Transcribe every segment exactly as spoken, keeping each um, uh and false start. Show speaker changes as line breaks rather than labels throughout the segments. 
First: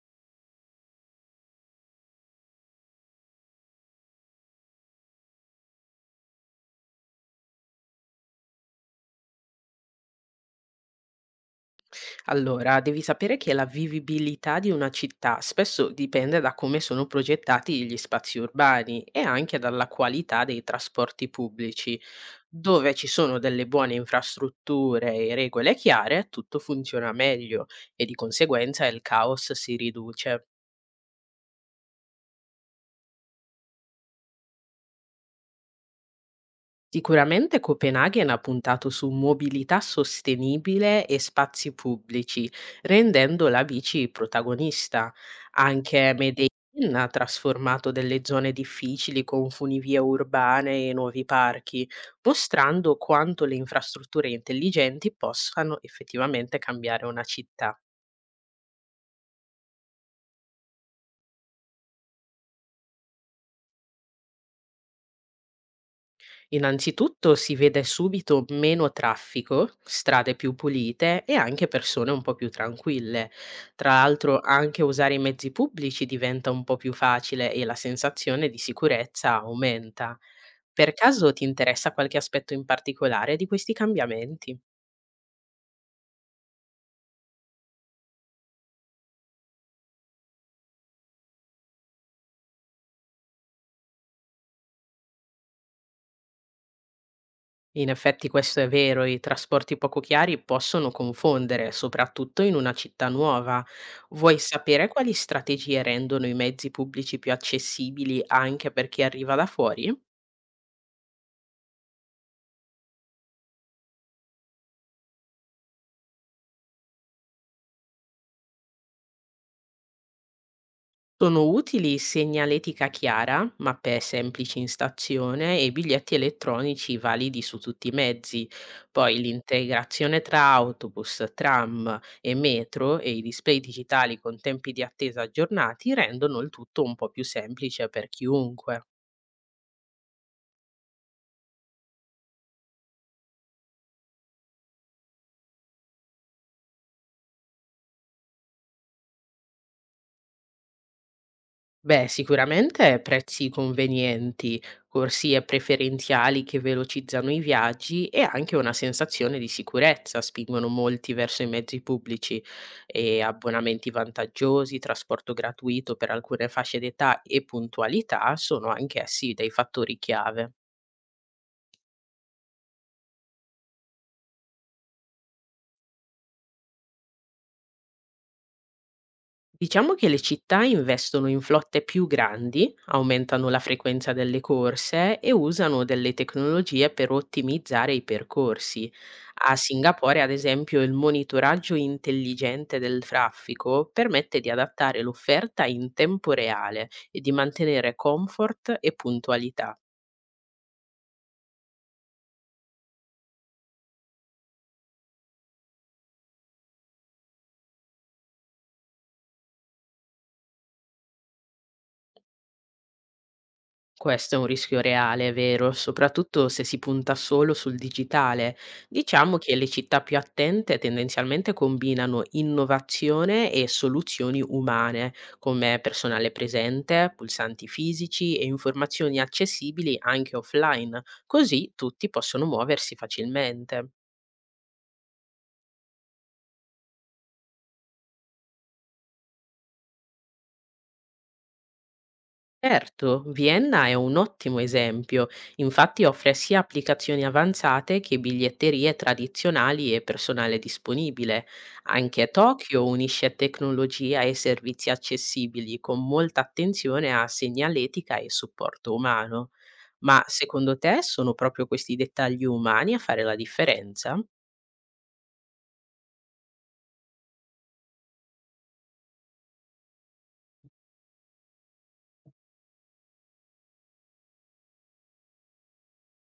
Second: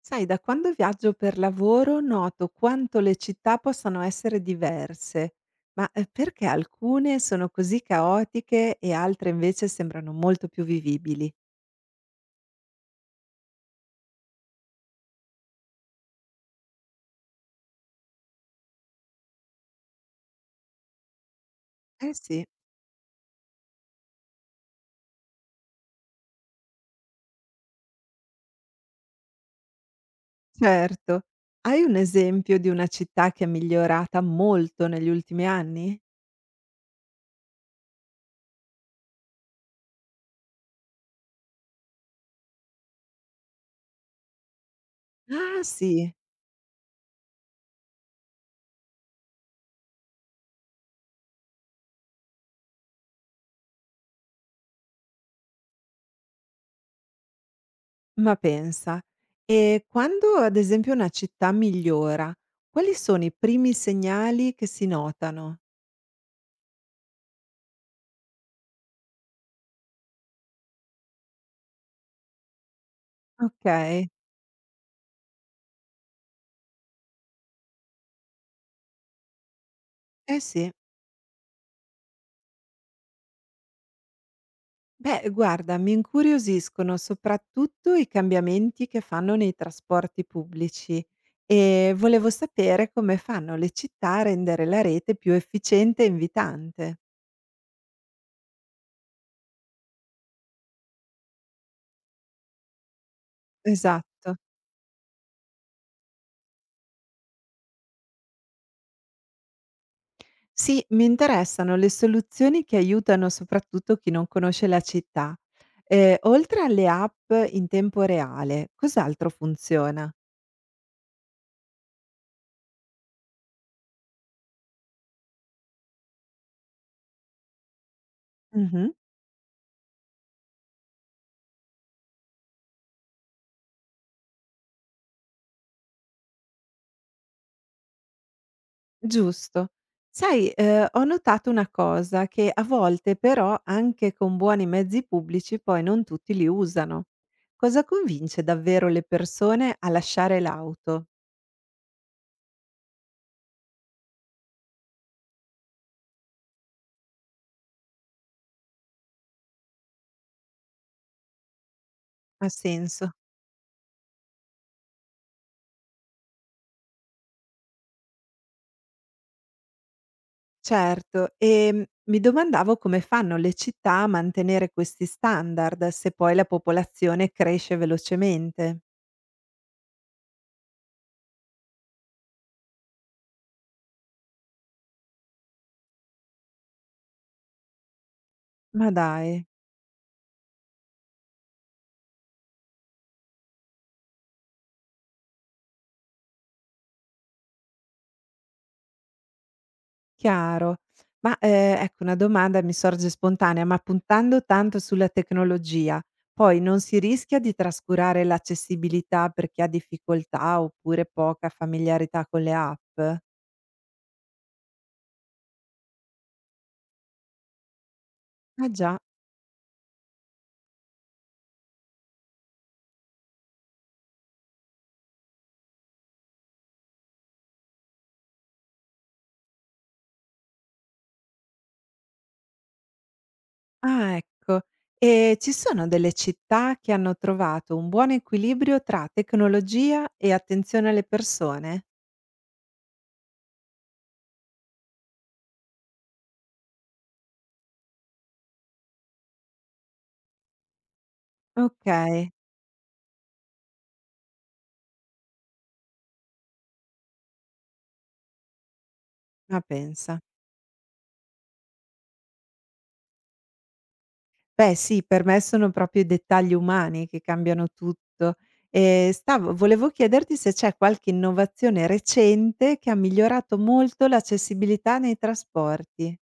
Sai, da quando viaggio per lavoro noto quanto le città possano essere diverse, ma eh, perché alcune sono così caotiche e altre invece sembrano molto più vivibili?
Allora, devi sapere che la vivibilità di una città spesso dipende da come sono progettati gli spazi urbani e anche dalla qualità dei trasporti pubblici.
Eh sì.
Dove ci sono delle buone infrastrutture e regole chiare, tutto funziona meglio e di conseguenza il caos si riduce.
Certo, hai un esempio di una città che è migliorata molto negli ultimi anni?
Sicuramente Copenaghen ha puntato su mobilità sostenibile e spazi pubblici, rendendo la bici protagonista.
Ah
Anche
sì,
Medellin ha trasformato delle zone difficili con funivie urbane e nuovi parchi, mostrando quanto le infrastrutture intelligenti possano effettivamente cambiare una città.
ma pensa. E quando ad esempio una città migliora, quali sono i primi segnali che si notano?
Innanzitutto si vede subito meno traffico, strade più pulite e anche persone un po' più tranquille.
Ok,
Tra l'altro anche usare i mezzi pubblici diventa un po' più facile e la sensazione di sicurezza aumenta.
eh sì.
Per caso ti interessa qualche aspetto in particolare di questi cambiamenti?
Beh, guarda, mi incuriosiscono soprattutto i cambiamenti che fanno nei trasporti pubblici e volevo sapere come fanno le città a rendere la rete più efficiente e invitante.
In effetti questo è vero, i trasporti poco chiari possono confondere, soprattutto in una città nuova.
Esatto.
Vuoi sapere quali strategie rendono i mezzi pubblici più accessibili anche per chi arriva da fuori?
Sì, mi interessano le soluzioni che aiutano soprattutto chi non conosce la città. Eh, oltre alle app in tempo reale, cos'altro funziona?
Sono utili segnaletica chiara, mappe semplici in stazione e biglietti elettronici validi su tutti i mezzi.
Mhm.
Poi l'integrazione tra autobus, tram e metro e i display digitali con tempi di attesa aggiornati rendono il tutto un po' più semplice per chiunque.
Giusto. Sai, ehm, ho notato una cosa, che a volte però anche con buoni mezzi pubblici poi non tutti li usano. Cosa convince davvero le persone a lasciare l'auto?
Beh, sicuramente prezzi convenienti, corsie preferenziali che velocizzano i viaggi e anche una sensazione di sicurezza spingono molti verso i mezzi pubblici
Ha senso.
e abbonamenti vantaggiosi, trasporto gratuito per alcune fasce d'età e puntualità sono anch'essi dei fattori chiave.
Certo, ehm, mi domandavo come fanno le città a mantenere questi standard se poi la popolazione cresce velocemente.
Diciamo che le città investono in flotte più grandi, aumentano la frequenza delle corse e usano delle tecnologie per ottimizzare i
Ma
percorsi.
dai.
A Singapore, ad esempio, il monitoraggio intelligente del traffico permette di adattare l'offerta in tempo reale e di mantenere comfort e puntualità.
Chiaro. Ma, ehm, ecco una domanda mi sorge spontanea, ma puntando tanto sulla tecnologia, poi non si rischia di trascurare l'accessibilità per chi ha difficoltà oppure poca familiarità con le app?
Questo è un rischio reale, è vero, soprattutto se si punta solo sul digitale.
Ah già,
Diciamo che le città più attente tendenzialmente combinano innovazione e soluzioni umane, come personale presente, pulsanti fisici e informazioni accessibili anche offline, così tutti possono muoversi facilmente.
ah ecco. E ci sono delle città che hanno trovato un buon equilibrio tra tecnologia e attenzione alle persone?
Certo, Vienna è un ottimo esempio, infatti offre sia applicazioni avanzate che biglietterie tradizionali e personale disponibile. Anche
Okay,
Tokyo unisce tecnologia e servizi accessibili con molta attenzione a segnaletica e supporto umano.
ma pensa.
Ma secondo te sono proprio questi dettagli umani a fare la differenza?
Beh sì, per me sono proprio i dettagli umani che cambiano tutto. Ehm, stavo volevo chiederti se c'è qualche innovazione recente che ha migliorato molto l'accessibilità nei trasporti.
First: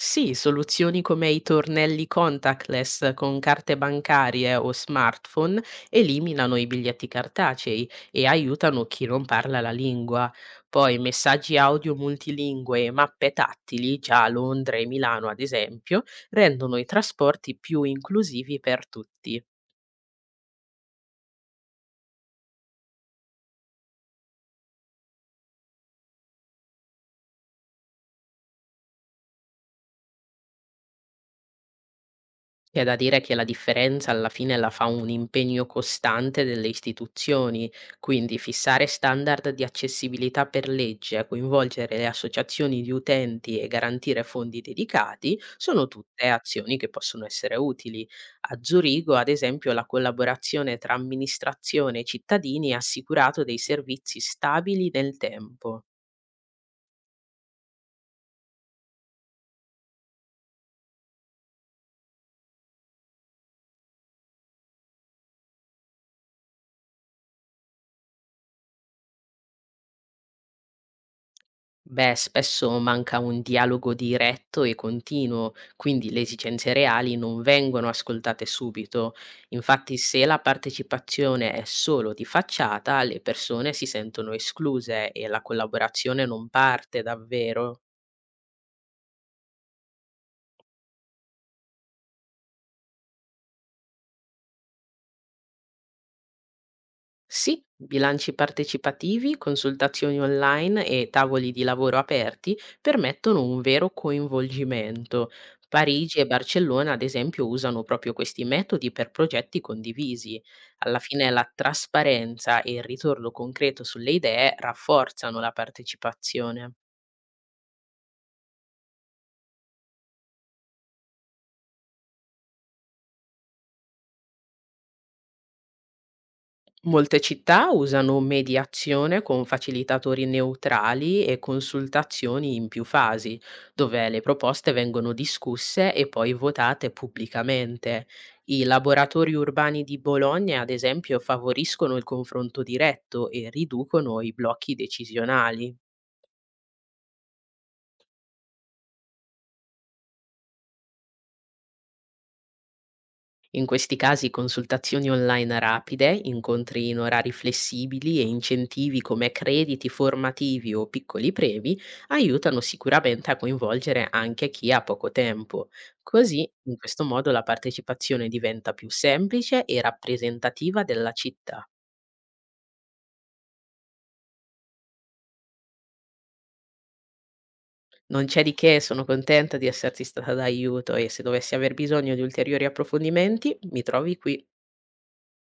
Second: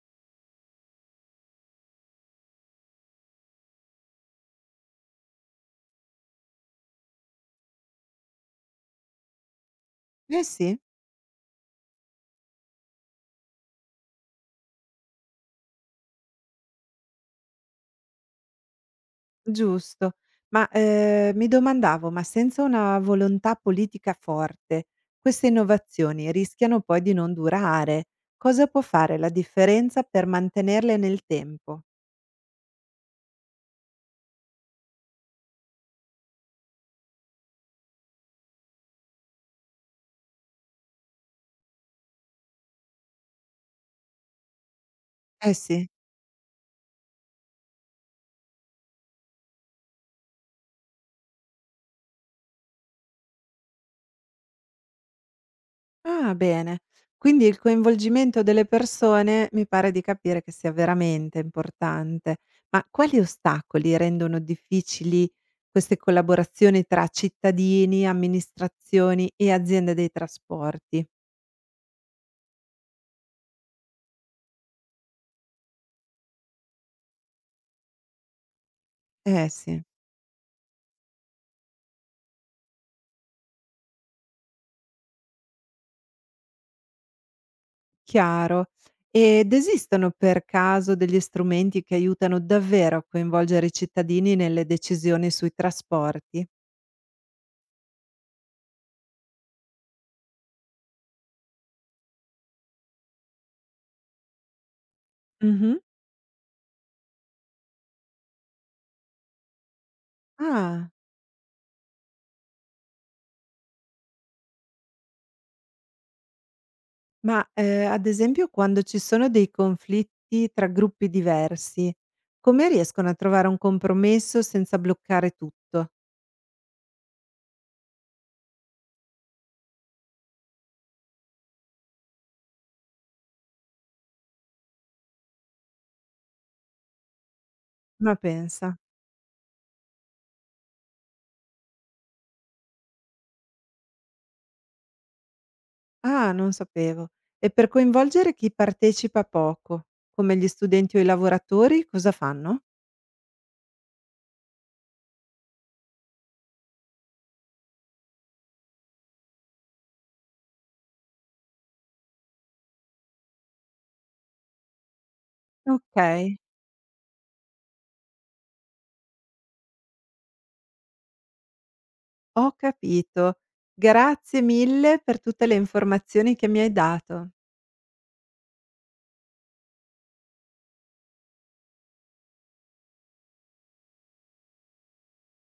Sì, soluzioni come i tornelli contactless con carte bancarie o smartphone eliminano i biglietti cartacei e aiutano chi non parla la lingua.
Eh sì,
Poi messaggi audio multilingue e mappe tattili, già a Londra e Milano ad esempio, rendono i trasporti più inclusivi per tutti.
giusto. Ma, ehm, mi domandavo, ma senza una volontà politica forte, queste innovazioni rischiano poi di non durare. Cosa può fare la differenza per mantenerle nel tempo?
C'è da dire che la differenza alla fine la fa un impegno costante delle istituzioni, quindi fissare standard di accessibilità per legge, coinvolgere le associazioni di utenti e garantire fondi dedicati
Eh
sono
sì.
tutte azioni che possono essere utili. A Zurigo, ad esempio, la collaborazione tra amministrazione e cittadini ha assicurato dei servizi stabili nel tempo.
Ah, bene. Quindi il coinvolgimento delle persone mi pare di capire che sia veramente importante. Ma quali ostacoli rendono difficili queste collaborazioni tra cittadini, amministrazioni e aziende dei trasporti?
Beh, spesso manca un dialogo diretto e continuo, quindi le esigenze reali non vengono ascoltate subito.
Eh sì,
Infatti, se la partecipazione è solo di facciata, le persone si sentono escluse e la collaborazione non parte davvero.
chiaro. Ed esistono per caso degli strumenti che aiutano davvero a coinvolgere i cittadini nelle decisioni sui trasporti?
Sì, bilanci partecipativi, consultazioni online e tavoli di lavoro aperti permettono un vero coinvolgimento.
Mhm.
Parigi e Barcellona, ad esempio, usano proprio questi metodi per progetti condivisi.
Ah.
Alla fine la trasparenza e il ritorno concreto sulle idee rafforzano la partecipazione.
Ma, ehm, ad esempio quando ci sono dei conflitti tra gruppi diversi, come riescono a trovare un compromesso senza bloccare tutto?
Molte città usano mediazione con facilitatori neutrali e consultazioni in più fasi, dove le proposte vengono discusse e poi votate pubblicamente.
Ma
I
pensa.
laboratori urbani di Bologna, ad esempio, favoriscono il confronto diretto e riducono i blocchi decisionali.
Ah, non sapevo. E per coinvolgere chi partecipa poco, come gli studenti o i lavoratori, cosa fanno?
In questi casi consultazioni online rapide, incontri in orari flessibili e incentivi come crediti formativi o piccoli premi aiutano sicuramente a coinvolgere anche chi ha poco tempo.
Okay,
Così, in questo modo, la partecipazione diventa più semplice e rappresentativa della città.
ho capito. Grazie mille per tutte le informazioni che mi hai dato.
Non c'è di che, sono contenta di esserti stata d'aiuto e se dovessi aver bisogno di ulteriori approfondimenti, mi trovi qui.